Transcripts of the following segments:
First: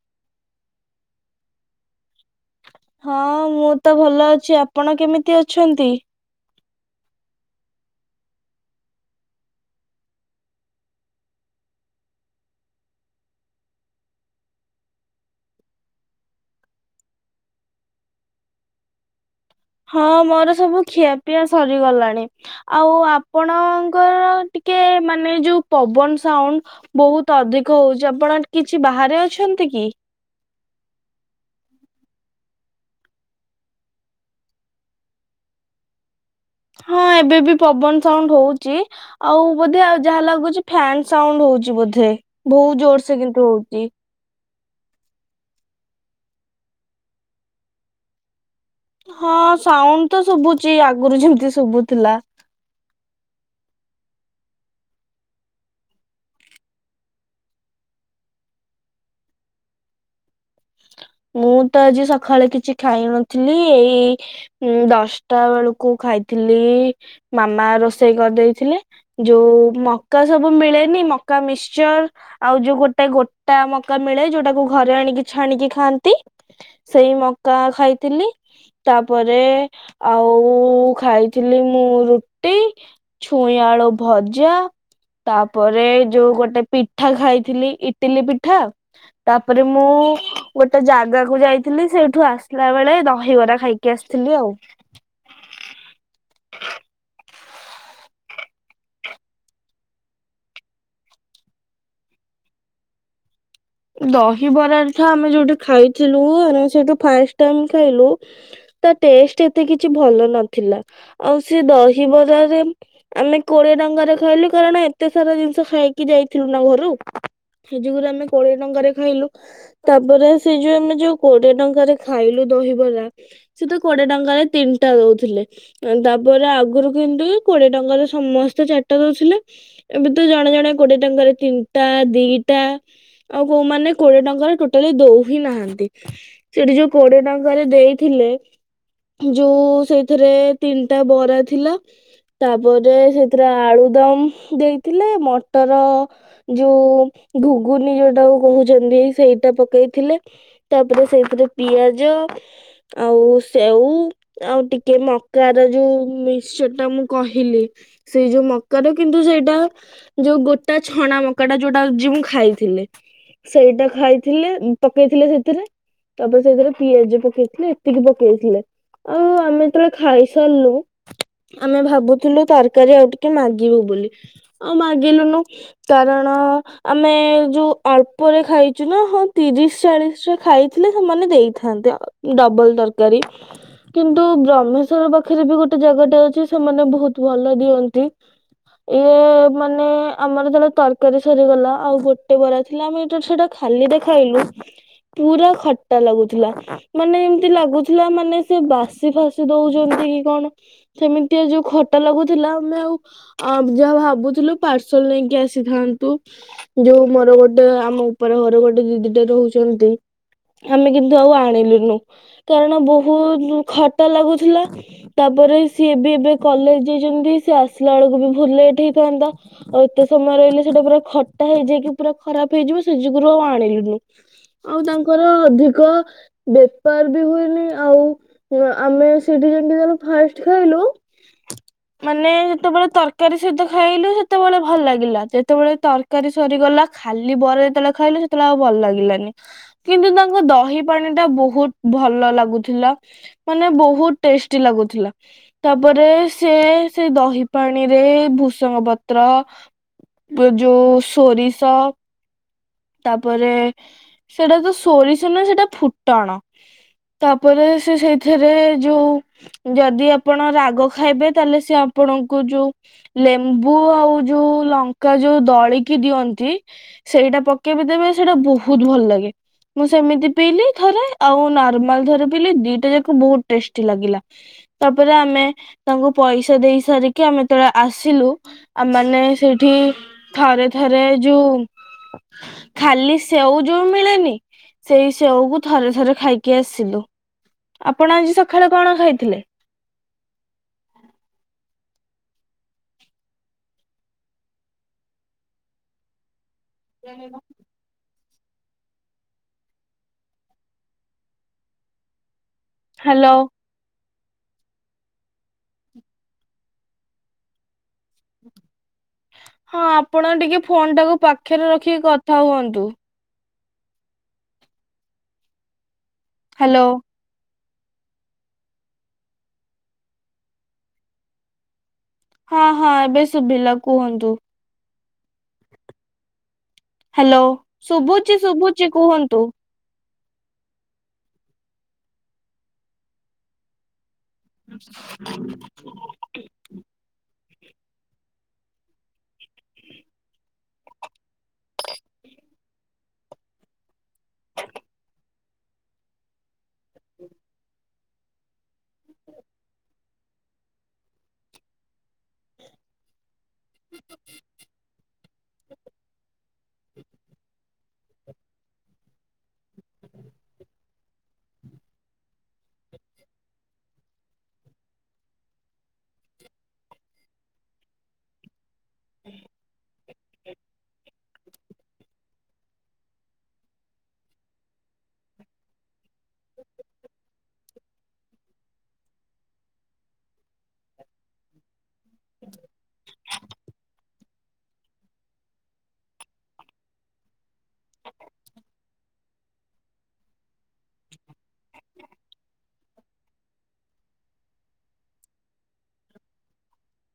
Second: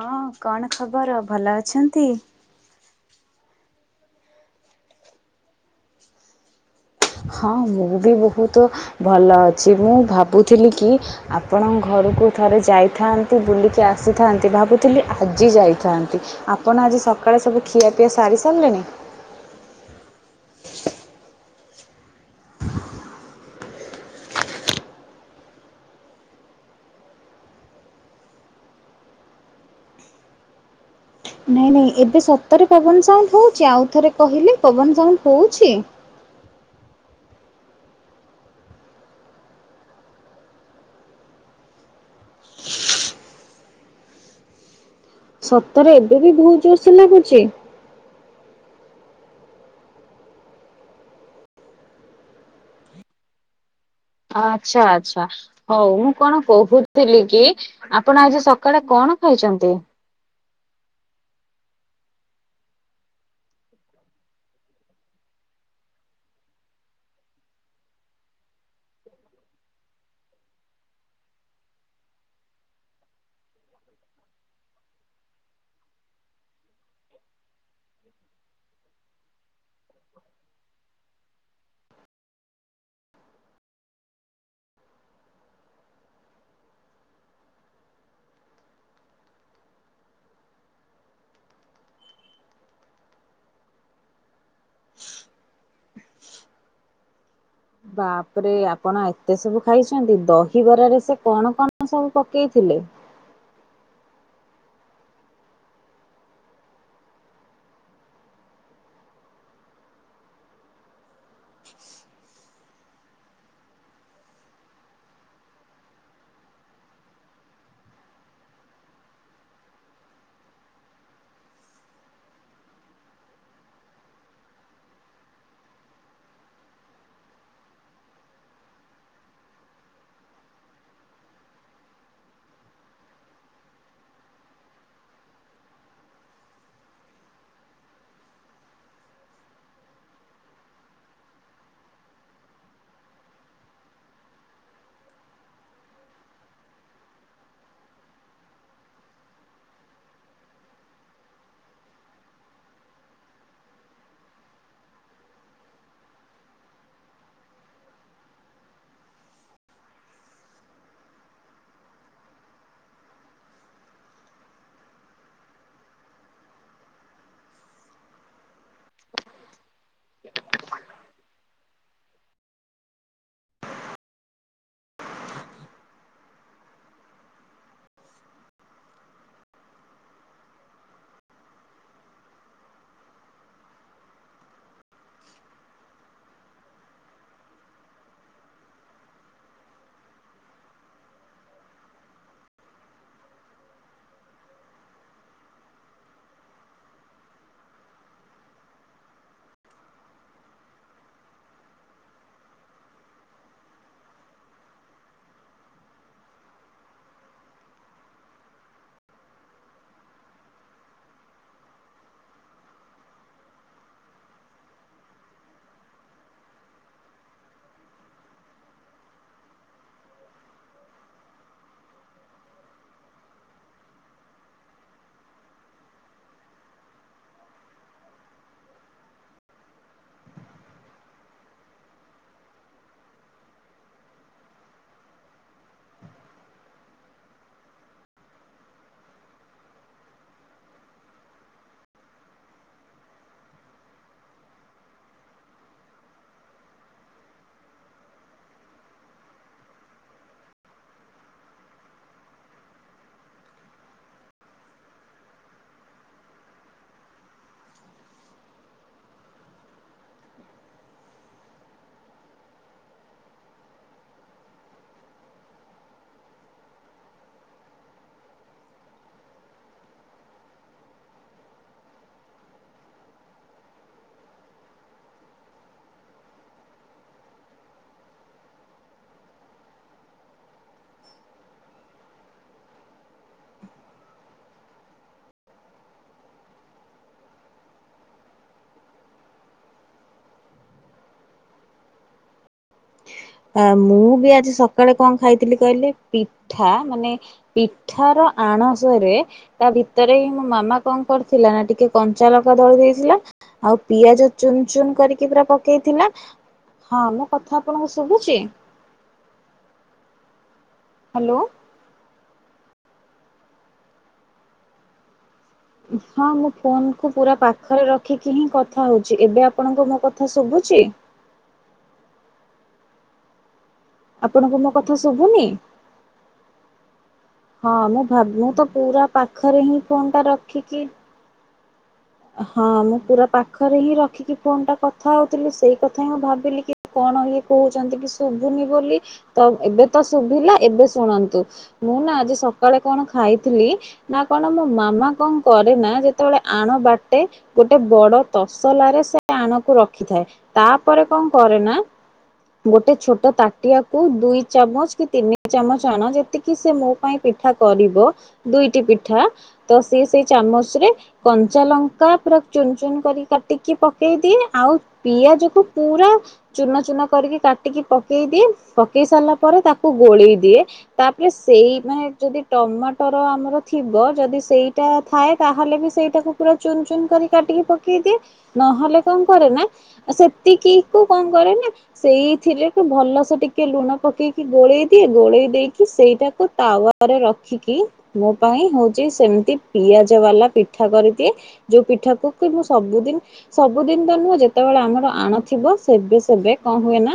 ହଁ କଣ ଖବର ଭଲ ଅଛି। ହଁ ମୁଁ ମୁଁ ତ ଭଲ ଅଛି ଆପଣ କେମିତି ଅଛନ୍ତି। ହଁ ମୁଁ ବି ବହୁତ ଭଲ ଅଛି ମୁଁ ଭାବୁଥିଲି କି ଆପଣ ଙ୍କ ଘରକୁ ଥରେ ଯାଇଥାନ୍ତି ବୁଲିକି ଆସିଥାନ୍ତି ଭାବୁଥିଲି ଆଜି ଯାଇଥାନ୍ତି ଆପଣ ଆଜି ସକାଳୁ ସବୁ ଖିଆପିଆ ସାରିଲେଣି। ହଁ ମୋର ସବୁ ଖିଆପିଆ ସରିଗଲାଣି ଆଉ ଆପଣଙ୍କର ଟିକେ ମାନେ ଯୋଉ ପବନ ସାଉଣ୍ଡ ବହୁତ ଅଧିକ ହଉଛି ଆପଣ କିଛି ବାହାରେ ଅଛନ୍ତି କି? ନାଇଁ ନାଇଁ ଏବେ ସତରେ ପବନ ସାଉଣ୍ଡ ହଉଛି ଆଉଥରେ କହିଲେ ପବନ ସାଉଣ୍ଡ ହଉଛି। ହଁ ଏବେ ବି ପବନ ସାଉଣ୍ଡ ହଉଚି ଆଉ ବୋଧେ ଯାହା ଲାଗୁଚି ଫ୍ୟାନ୍ ସାଉଣ୍ଡ ହଉଛି ବୋଧେ। ବହୁତ ଜୋର ସେ କିନ୍ତୁ ହଉଛି। [unintelligible] ସତରେ ଏବେ ବି ବହୁତ ଜୋର ସେ ଲାଗୁଚି। ହଁ ସାଉଣ୍ଡ ତ ଶୁଭୁଛିି ଆଗରୁ ଯେମିତି ଶୁଭୁଥିଲା। ଆଚ୍ଛା ଆଚ୍ଛା ହଉ ମୁଁ କଣ କହୁଥିଲି କି ଆପଣ ଆଜି ସକାଳେ କଣ ଖାଇଛନ୍ତି। ମୁଁ ତ ଆଜି ସକାଳେ କିଛି ଖାଇନଥିଲି ଏଇ ଦଶଟା ବେଳକୁ ଖାଇଥିଲି ମାମା ରୋଷେଇ କରିଦେଇଥିଲେ ଯୋଉ ମକା ସବୁ ମିଳେନି ମକା ମିକ୍ସଚର ଆଉ ଯୋଉ ଗୋଟେ ଗୋଟା ମକା ମିଳେ ଯୋଉଟାକୁ ଘରେ ଆଣିକି ଛାଆଣିକି ଖାଆନ୍ତି। ସେଇ ମକା ଖାଇଥିଲି ତାପରେ ଆଉ ଖାଇଥିଲି। ମୁଁ ରୁଟି ଛୁଇଁ ଆଳୁ ଭଜା ତାପରେ ଯୋଉ ଗୋଟେ ପିଠା ଖାଇଥିଲି ଇଟିଲି ପିଠା ତାପରେ ମୁଁ ଗୋଟେ ଜାଗାକୁ ଯାଇଥିଲି ସେଇଠୁ ଆସିଲା ବେଳେ ଦହିବରା ଖାଇକି ଆସିଥିଲି ଆଉ ବାପରେ ଆପଣ ଏତେ ସବୁ ଖାଇଛନ୍ତି ଦହିବରାରେ ସେ କଣ କଣ ସବୁ ପକେଇଥିଲେ। ଦହିବରା ରେ ଝଆମେ ଯୋଉଠି ଖାଇଥିଲୁ। ଆମେ ସେଠୁ ଫାଷ୍ଟ ଟାଇମ୍ ଖାଇଲୁ, ତା ଟେଷ୍ଟ ଏତେ କିଛି ଭଲ ନଥିଲା। ଆଉ ସେ ଦହିବରାରେ ଆମେ କୋଡିଏ ଟଡଙ୍ଗାରେ ଖାଇଲୁ କାରଣ ଏତେ ସାରା ଜିନିଷ ଖାଇକି ଯାଇଥିଲୁ ନା ଘରୁ ସେ ଯରେ ଆମେ କୋଡ଼ିଏ ଟଙ୍କାରେ ଖାଇଲୁ ତାପରେ ସେ ଯୋଉ ଆମେ ଯୋଉ କୋଡ଼ିଏ ଟଙ୍କାରେ ଖାଇଲୁ ଦହିବରା ସେ ତ କୋଡ଼ିଏ ଟଙ୍କାରେ ତିନିଟା ଦଉଥିଲେ। ତାପରେ ଆଗରୁ କିନ୍ତୁ କୋଡ଼ିଏ ଟଙ୍କାରେ ସମସ୍ତେ ଚାରିଟା ଦଉଥିଲେ, ଏବେ ତ ଜଣେ ଜଣେ କୋଡ଼ିଏ ଟଙ୍କାରେ ତିନିଟା ଦିଟା ଆଉ କୋଉମାନୋନ କୋଡିଏ ଟଙ୍କାରେ ଟୋଟାଲି ଦଉ ହି ନାହାନ୍ତି। ସେଠି ଯୋଉ କୋଡିଏ ଟଙ୍କାରେ ଦେଇଥିଲେ ଯୋଉ ସେଥିରେ ତିନିଟା ବରା ଥିଲା ତାପରେ ସେଥିରେ ଆଳୁଦମ୍ ଦେଇଥିଲେ, ମଟର ଯୋଉ ଘୁଗୁନି ଯୋଉଟା ଯୋଉ କହୁଛନ୍ତି ସେଇଟା ପକେଇଥିଲେ, ତାପରେ ସେଇଥିରେ ପିଆଜ ଆଉ ସେଉ ଆଉ ଟିକେ ମକାର ଯୋଉ ମିକ୍ସଚର ଟା ମୁଁ କହିଲି ସେଇ ଯୋଉ ମକାର କିନ୍ତୁ ସେଇଟା ଯୋଉ ଗୋଟା ଛଣା ମକା ଟା ଯୋଉଟା ମୁଁ ଖାଇଥିଲି। ସେଇଟା ଖାଇଥିଲେ ପକେଇଥିଲେ ସେଥିରେ ତାପରେ ସେଥିରେ ପିଆଜ ପକେଇଥିଲେ ଏତିକି ପକେଇଥିଲେ ଆଉ ଆମେ ଯେତେବେଳେ ଖାଇସାରିଲୁ ଆମେ ଭାବୁଥିଲୁ ତରକାରୀ ଆଉ ଟିକେ ମାଗିବୁ ବୋଲି ଆଉ ମାଗିଲୁନୁ କାରଣ ଆମେ ଯୋଉ। ଅଳ୍ପରେ ଖାଇଛୁ ନା ହଁ ତିରିଶ ଚାଳିଶ ଟା ଖାଇଥିଲେ ସେମାନେ ଦେଇଥାନ୍ତି। ଡବଲ ତରକାରୀ କିନ୍ତୁ ବ୍ରହ୍ମେଶ୍ଵର ପାଖରେ ବି ଗୋଟେ ଜାଗାଟା ଅଛି। ସେମାନେ ବହୁତ ଭଲ ଦିଅନ୍ତି ଇଏ ମାନେ ଆମର ଜଣେ ତରକାରୀ ସରିଗଲା ଆଉ ଗୋଟେ ବରା। ଥିଲା ଆମେ ଏଟା ସେଟା ଖାଲି ଦେଖାଇଲୁ ପୁରା ଖଟା ଲାଗୁଥିଲା ମାନେ ଏମିତି ଲାଗୁଥିଲା ମାନେ ସେ ବାସି ଫାସି ଦଉଛନ୍ତି। କି କଣ ସେମିତି ଯୋଉ ଖଟା ଲାଗୁଥିଲା ଆମେ ଆଉ ଯାହା ଭାବୁଥିଲୁ ପାର୍ସଲ ନେଇକି ଆସିଥାନ୍ତୁ ଯୋଉ ମୋର ଗୋଟେ। ଗ ଆମ ଉପରେ ଘର ଗୋଟେ ଦିଦିଟେ ରହୁଛନ୍ତି। ଆମେ କିନ୍ତୁ ଆଉ ଆଣିଲୁନୁ କାରଣ ବହୁତ ଖଟା ଲାଗୁଥିଲା। ତାପରେ ସିଏ ବି ଏବେ କଲେଜ ଯାଇଛନ୍ତି ସିଏ ଆସିଲା ବେଳକୁ ବି ବହୁତ୍ ଲେଟ ହେଇଥାନ୍ତା। ଆଉ ଏତେ ସମୟ ରହିଲେ ସେଟା ପୁରା ଖଟା ହେଇଯାଇକି ପୁରା ଖରାପ ହେଇଯିବ ସେ ଯୁଗରୁ ଆଉ ଆଣିଲୁନୁ। ଆଉ ତାଙ୍କର ଅଧିକ ବେପାର ବି ହୁଏନି ଆଉ ଆମେ ସେଠି ଯେମିତି ତାଙ୍କ ଫାଷ୍ଟ ଖାଇଲୁ, ମାନେ ଯେତେବେଳେ ତରକାରୀ ସହିତ ଖାଇଲୁ, ସେତେବେଳେ ଭଲ ଲାଗିଲା ଯେତେବେଳେ ତରକାରୀ ସରିଗଲା ଖାଲି ବରା ଯେତେବେଳେ ଖାଇଲେ ସେତେବେଳେ ଆଉ ଭଲ ଲାଗିଲାନି, କିନ୍ତୁ ତାଙ୍କ ଦହି ପାଣି ଟା ବହୁତ ଭଲ ଲାଗୁଥିଲା, ମାନେ ବହୁତ ଟେଷ୍ଟ ଲାଗୁଥିଲା ତାପରେ ସେ ସେ ଦହି ପାଣିରେ ଭୂସଙ୍ଗ ପତ୍ର ଯୋଉ ସୋରିଷ ତାପରେ ସେଟା ତ ସୋରିଷ ନା ସେଟା ଫୁଟଣ ତାପରେ ସେ ସେଇଥିରେ ଯୋଉ ଯଦି ଆପଣ ରାଗ ଖାଇବେ ତାହେଲେ ସେ ଆପଣଙ୍କୁ ଯୋଉ ଲେମ୍ବୁ ଆଉ ଯୋଉ ଲଙ୍କା ଯୋଉ ଦଳିକି ଦିଅନ୍ତି। ସେଇଟା ପକେଇବି ଦେବେ ସେଇଟା ବହୁତ ଭଲ ଲାଗେ। ମୁଁ ସେମିତି ପିଇଲି ଥରେ ଆଉ ନର୍ମାଲ ଥରେ ପିଇଲି ଦିଟା ଯାକ ବହୁତ ଟେଷ୍ଟି ଲାଗିଲା। ତାପରେ ଆମେ ତାଙ୍କୁ ପଇସା ଦେଇ ସାରିକି ଆମେ ଯେତେବେଳେ ଆସିଲୁ ଆମେ ମାନେ ସେଇଠି ଥରେ ଥରେ ଯୋଉ ଖାଲି ସେଓ ଯୋଉ ମିଳେନି ସେଇ ସେଓକୁ ଥରେ ଥରେ ଖାଇକି ଆସିଲୁ ଆପଣ ଆଜି ସକାଳେ କଣ ଖାଇଥିଲେ? ଆ ମୁଁ ବି ଆଜି ସକାଳେ କଣ ଖାଇଥିଲି କହିଲେ ପିଠା ମାନେ ପିଠାର ଆଣସରେ ତା ଭିତରେ ହିଁ ମୋ ମାମା କଣ କରିଥିଲା ନା ଟିକେ କଞ୍ଚା ଲଙ୍କା ଦଳି ଦେଇଥିଲା ହ୍ୟାଲୋ ଆଉ ପିଆଜ ଚୁନ୍ ଚୁନ୍ କରିକି ପୁରା ପକେଇଥିଲା। ହଁ ମୁଁ କଥା ଆପଣଙ୍କୁ ଶୁଭୁଛି। ହଁ ଆପଣ ଟିକେ ଫୋନ୍ ଟାକୁ ହ୍ୟାଲୋ। ପାଖରେ ରଖିକି। ହଉ ହୁଅନ୍ତୁ। ହଁ ମୁଁ ହ୍ୟାଲୋ ଫୋନ କୁ ପୁରା ପା। ପାଖରେ ରଖିକି ହିଁ କଥା ହଉଛି ଏବେ ଆପଣଙ୍କୁ ମୋ କଥା ଶୁଭୁଛି? ହଁ ହଁ ଏବେ ଶୁଭିଲ। ଆପଣଙ୍କୁ ମୋ କ ତ ଶୁଭୁନି। ହ୍ୟାଲୋ ହଁ ମୁଁ ଭାବ ଶୁଭୁଛି ମୁଁ ତ ଶୁଭୁଛି ପୁରା କୁହନ୍ତୁ ପାଖରେ ହିଁ ଫୋନ୍। ରଖିକି। ହଁ ମୁଁ ପୁରା ପାଖରେ ହିଁ ର ରଖିକି ଫୋନ୍ ଟା କଥା ହେଉଥିଲି ସେଇ କଥା ହିଁ ମୁଁ ଭାବିଲି କି କଣ ଇଏ। କହୁଛନ୍ତି କି ଶୁଭୁନି ବୋଲି ତ ଏବେ ତ ଶୁଭିଲା ଏବେ ଶୁଣନ୍ତୁ ମୁଁ ନା ଆଜି ସକାଳେ କଣ ଖାଇଥିଲି ନା କଣ ମୋ ମାମା କଣ କରେ ନା ଯେତେବେଳେ ଆଣ ବା। ଗୋଟେ ବଡ ତସଲାରେ ସେ ଆଣକୁ ରଖିଥାଏ ତାପରେ କଣ କରେ ନା ଗୋଟେ ଛୋଟ ତା। ଟିଆକୁ ଦୁଇ ଚାମଚ କି ତିନି ଚାମଚ ଆଣ ଯେତିକି ସେ ମୋ ପାଇଁ ପିଠା କରିବ ଦୁଇଟି ପିଠା ତ ସିଏ ସେଇ ଚାମଚରେ କଞ୍ଚା ଲଙ୍କା। ପୁରା ଚୁନ୍ ଚୁନ୍ କରିକି କାଟିକି ପକେଇ ଦିଏ ଆଉ ପିଆଜକୁ ପୁରା ଚୁନ ଚୁନ କରିକି କାଟିକି ପକେଇ ଦିଏ ପକେଇ ସାରିଲା ପରେ ତାକୁ ଗୋଳେଇ ଦିଏ ତାପରେ ସେଇ ମାନେ ଯଦି ଟମାଟର ଆମର ଥିବ ଯଦି ସେଇଟା ଥାଏ ତାହେଲେ ବି ସେଇଟାକୁ ପୁରା। ଚୁନ୍ ଚୁନ୍ କରି କାଟିକି ପକେଇ ଦିଏ ନହେଲେ କଣ କରେ ନା ସେତିକି କୁ କଣ କରେ ନା ସେଇଥିରେ ଭଲ ସେ ଟିକେ ଲୁଣ ପକେଇକି ଗୋଳେଇ ଦିଏ ଗୋଳେଇ ଦେଇକି ସେଇଟାକୁ ତାୱାରେ ରଖିକି ମୋ ପାଇଁ ହଉଛି ସେମିତି ପିଆଜ ବାଲା ପିଠା କରିଦିଏ। ଯୋଉ ପିଠାକୁ କି ମୁଁ ସବୁଦିନ ସବୁଦିନ ତ ନୁହଁ ଯେତେବେଳେ ଆମର ଆଣ ଥିବ ସେବେ ସେବେ କଣ ହୁଏ ନା।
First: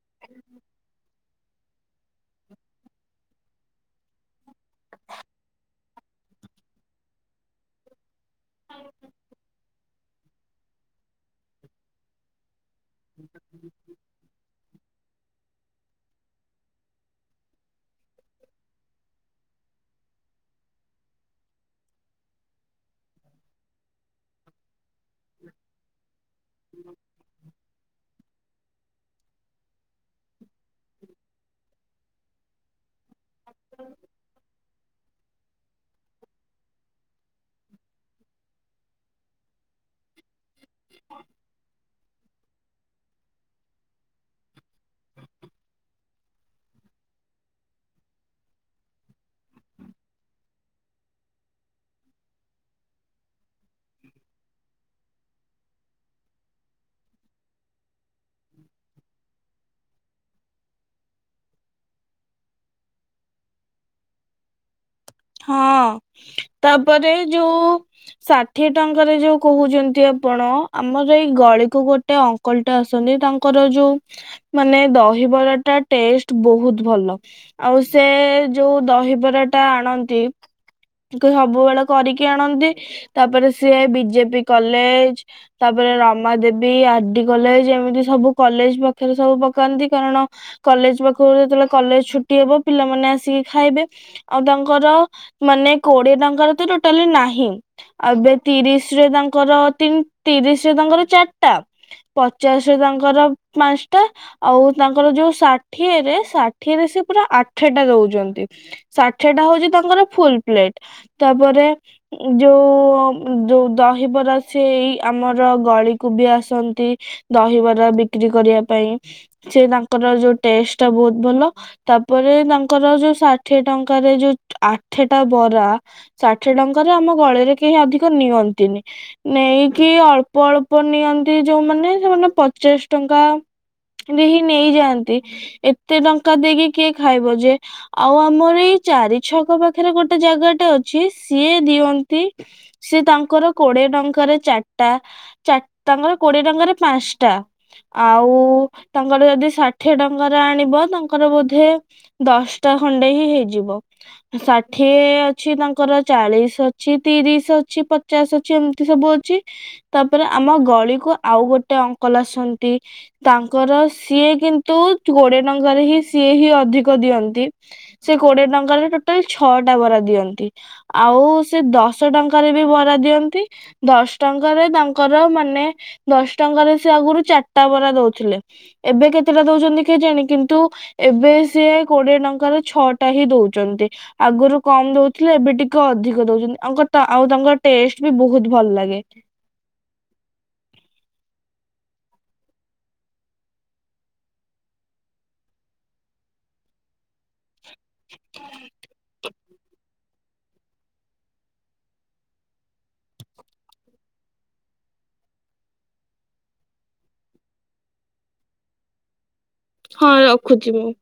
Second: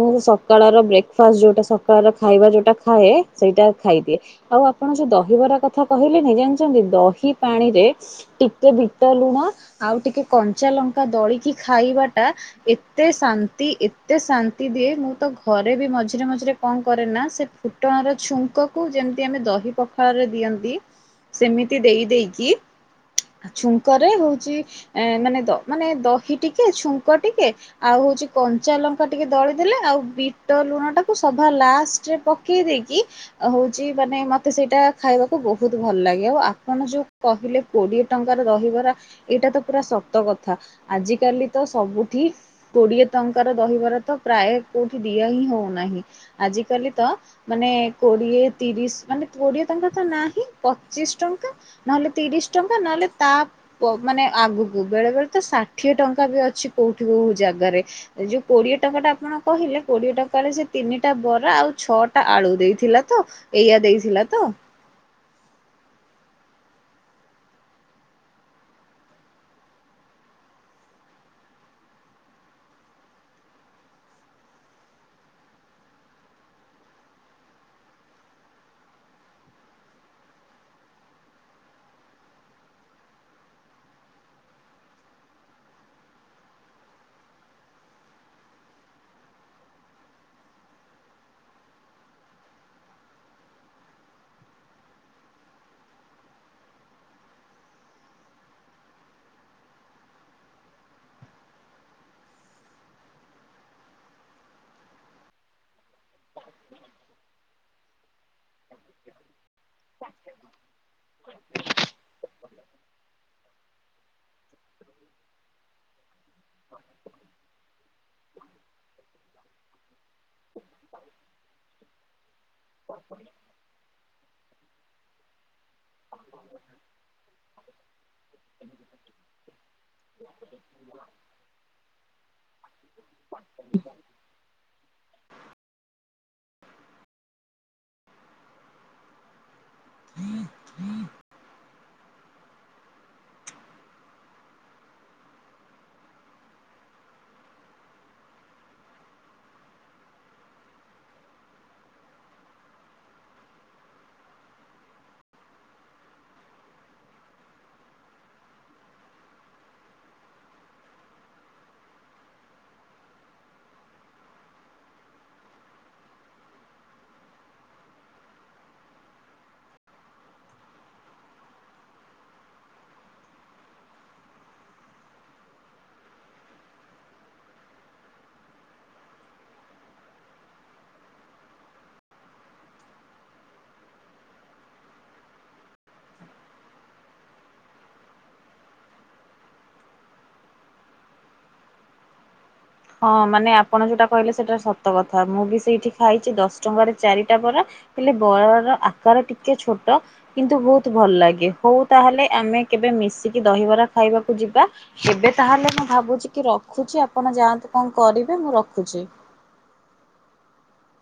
ମୁଁ ସକାଳର ବ୍ରେକ୍। ଫାଷ୍ଟ ଯଉଟା ସକାଳର ଖାଇବା ଯଉଟା ଖାଏ ସେଇଟା ଖାଇଦିଏ ଆଉ ଆପଣ ଯଉ ଦହିବରା କଥା କହିଲେନି ଜାଣିଛନ୍ତି ଦହି ପାଣିରେ। ଟିକେ ବିଟ ଲୁଣ ଆଉ ଟିକେ କଞ୍ଚା ଲଙ୍କା ଦଳିକି ଖାଇବାଟା ଏ। ଶାନ୍ତି ଏତେ ଶା। ତି ଦିଏ ମୁଁ ତ ଘରେ ବି ମଝିରେ ମଝିରେ କଣ କରେ ନା ସେ ଫୁଟଣର ଛୁଙ୍କ କୁ ଯେମିତି ଆମେ ଦହି ପଖାଳରେ ଦିଅନ୍ତି ସେମିତି ଦେଇ ଦେଇକି। [unintelligible] କରେ ହଉଛି ମାନେ ମାନେ ଦହି ଟିକେ ଛୁଙ୍କ ଟିକେ ଆଉ ହଉଛି କଞ୍ଚା ଲଙ୍କା ଲଙ୍କା ଟିକେ ଦଳିଦେଲେ ଆଉ ବିଟ ଲୁଣ ଟାକୁ ସଭା ଲାଷ୍ଟ୍ ରେ ପକେଇ ଦେଇକି ଆଉ ହଉଛି ମାନେ ମୋତେ ସେଇଟା ଖାଇବାକୁ ବହୁତ ଭଲ ଲାଗେ ଆପଣ ଯୋଉ କହିଲେ କୋଡ଼ିଏ ଟଙ୍କାର ଦହିବରା ଏଇଟା ତ ପୁରା ସତ କଥା ଆଜି କାଲି ତ ସବୁ ପୁ ଏଠି କୋଡିଏ ଟଙ୍କାର ରହିବାର ତ ପ୍ରାୟ କୋଉଠି ଦିଆ ହିଁ ହଉନାହିଁ ଆଜିକାଲି ତ ମାନେ କୋଡିଏ ତିରିଶ ମାନେ କୋଡିଏ ଟଙ୍କା ତ ନାହିଁ ପଚିଶ ଟଙ୍କା ନହେଲେ ତିରିଶ ଟଙ୍କା। ନହେଲେ ତାପ କ୍ଵ ମାନେ ଆଗକୁ ବେଳେ ବେଳେ ତ ଷାଠିଏ ଟଙ୍କା ବି ଅଛି କୋଉଠି କୋଉ ଜାଗାରେ। ଯୋଉ କୋଡିଏ ଟଙ୍କା ଟା ଆପଣ କହିଲେ। କୋଡିଏ ଟଙ୍କାରେ ସେ ତିନିଟା ବରା ଆଉ ଛଅଟା ଆଳୁ ଦେଇଥିଲା ତ ଏଇୟଆ ଦେଇଥିଲା ତ। ହଁ ତାପରେ ଯୋଉ ଷାଠିଏ ଟଙ୍କାରେ ଯୋଉ କହୁଛନ୍ତି ଅପଣ ଆମର ଏଇ ଗଳିକୁ ଗୋଟେ ଅଙ୍କଲ ଟା ଆସନ୍ତି ତାଙ୍କର ଯୋଉ ମାନେ ଦହିବରାଟା ଟେଷ୍ଟ ବହୁତ ଭଲ ଆଉ ସେ ଯୋଉ ଦହିବରାଟା ଆଣନ୍ତି ସବୁବେଳେ କରିକି ଆଣନ୍ତି ତାପରେ ସିଏ ବିଜେପି କଲେଜ ତାପରେ Rama Devi R D college ଏମିତି ସବୁ କଲେଜ ପାଖରେ ସବୁ ପକାନ୍ତି କାରଣ କଲେଜ ପାଖରୁ ଯେତେବେଳେ କଲେଜ ଛୁଟି ହବ ପିଲାମାନେ ଆସିକି ଖାଇବେ ଆଉ ତାଙ୍କର ମାନେ କୋଡ଼ିଏ ଟଙ୍କାରେ ତ ଟୋଟଲି ନାହିଁ ଆଉ ଏବେ ତିରିଶରେ ତାଙ୍କର ତିରିଶ ରେ ତାଙ୍କର ଚାରିଟା ପଚାଶ ରେ ତାଙ୍କର ପାଞ୍ଚଟା ଆଉ ତାଙ୍କର ଯୋଉ ଷାଠିଏରେ ଷାଠିଏରେ ସେ ପୁରା ଆଠଟା ଦଉଛନ୍ତି ଷାଠିଏ ଟା ହଉଛି ତାଙ୍କର ଫୁଲ ପ୍ଲେଟ୍ ତାପରେ ଯୋଉ ଯୋଉ ଦହିବରା ସେଇ ଆମର ଗଳିକୁ ବି ଆସେ। ଦହିବରା ବିକ୍। ବିକ୍ରି କରିବା ପାଇଁ ସେ ତାଙ୍କର ଯୋଉ ଟେଷ୍ଟ ଟା ବହୁତ ଭଲ ତାପରେ ତାଙ୍କ ଙ୍କର ଯୋଉ ଷାଠିଏ ଟଙ୍କା। ଯଉ ଆ। ଠେଟା ବରା। ଷାଠିଏ ଟଙ୍କାରେ ଆମ ଗଳିରେ କେହି ଅଧିକ ନିଅନ୍ତିନି ନେଇକି ଅଳ୍ପ ଅଳ୍ପ ନିଅନ୍ତି ଯୋଉମାନେ ସେମାନେ ପଚାଶ ଟଙ୍କା ଦେଇ ହିଁ ନେଇଯାଆନ୍ତି ଏତେ ଟଙ୍କା ଟଙ୍କା ଦେଇକି କିଏ ଖାଇବ ଯେ ଆଉ ଆମର ଏଇ ଚାରି ଛକ ପାଖ ଏଖରେ ଗୋଟେ ଜାଗା ଟା ଅଛି ସିଏ ଦିଅନ୍ତି ସେ ତାଙ୍କର କୋଡିଏ ଟଙ୍କାରେ ଚାରିଟା ତାଙ୍କର କୋଡିଏ ଟଙ୍କାରେ ପାଞ୍ଚଟା ଆଉ ତାଙ୍କର ଯଦି ଷାଠିଏ ଟଙ୍କାରେ ଆଣିବ ତାଙ୍କର ବୋଧେ ଦଶଟା ଖଣ୍ଡେ ହିଁ ହେଇଯିବ। ଷାଠିଏ ଅଛି ତାଙ୍କର ଚାଳିଶ ଅଛି ତିରିଶ ଅଛି ପଚାଶ ଅଛି ଏମିତି ସବୁ ଅଛି ତାପରେ ଆମ ଗଳିକୁ ଆଉ ଗୋଟେ ଅଙ୍କଲ ଆସନ୍ତି ତାଙ୍କର ସିଏ କିନ୍ତୁ କୋଡିଏ ଟଙ୍କାରେ ହିଁ ସିଏ ହିଁ ଅଧିକ ଦିଅନ୍ତି ସେ କୋଡିଏ ଟଙ୍କାରେ ଟୋଟାଲ ଛଅଟା ବରା ଦିଅନ୍ତି ଆଉ ସେ ଦଶ ଟଙ୍କାରେ ବି ବରା ଦିଅନ୍ତି ଦଶ ଟଙ୍କାରେ ତାଙ୍କର ମାନେ ଦଶ ଟଙ୍କାରେ ସେ ଆଗରୁ ଚାରିଟା ବରା ଦଉଥିଲେ ଏବେ କେତେଟା ଦଉଛନ୍ତି କେଜାଣି କିନ୍ତୁ ଏବେ ସିଏ କୋଡିଏ ଟଙ୍କାରେ ଛଅଟା ହିଁ ଦଉଛନ୍ତି। ଆଗରୁ କମ୍ ଦଉଥିଲେ ଏବେ ଟିକେ ଅଧିକ ଦଉଛନ୍ତି ଆ ଆଉ ତାଙ୍କର ଟେଷ୍ଟ ବି ବହୁତ ଭଲ ଲାଗେ। ହଁ ମାନେ ଆପଣ ଯୋଉଟା କହିଲେ ସେଇଟା ସତ କଥା ମୁଁ ବି ସେଇଠି ଖାଇଛି ଦଶ ଟଙ୍କାରେ ଚାରିଟା ବର ହେଲେ ବଳର ଆକାର ଟିକେ ଟେ ଛୋଟ କିନ୍ତୁ ବହୁତ ଭଲ ଲାଗେ ହଉ ତାହେଲେ ଆମେ କେବେ ମିଶିକି ଦହିବରା ଖାଇବାକୁ ଯିବା କେବେ ତାହେଲେ ମୁଁ ଭାବୁଛି କି ରଖୁଛି ଆପଣ ଯାଆନ୍ତୁ। କଣ କରିବେ ମୁଁ ରଖୁଛି। ହଁ ରଖୁଛି ମୁଁ।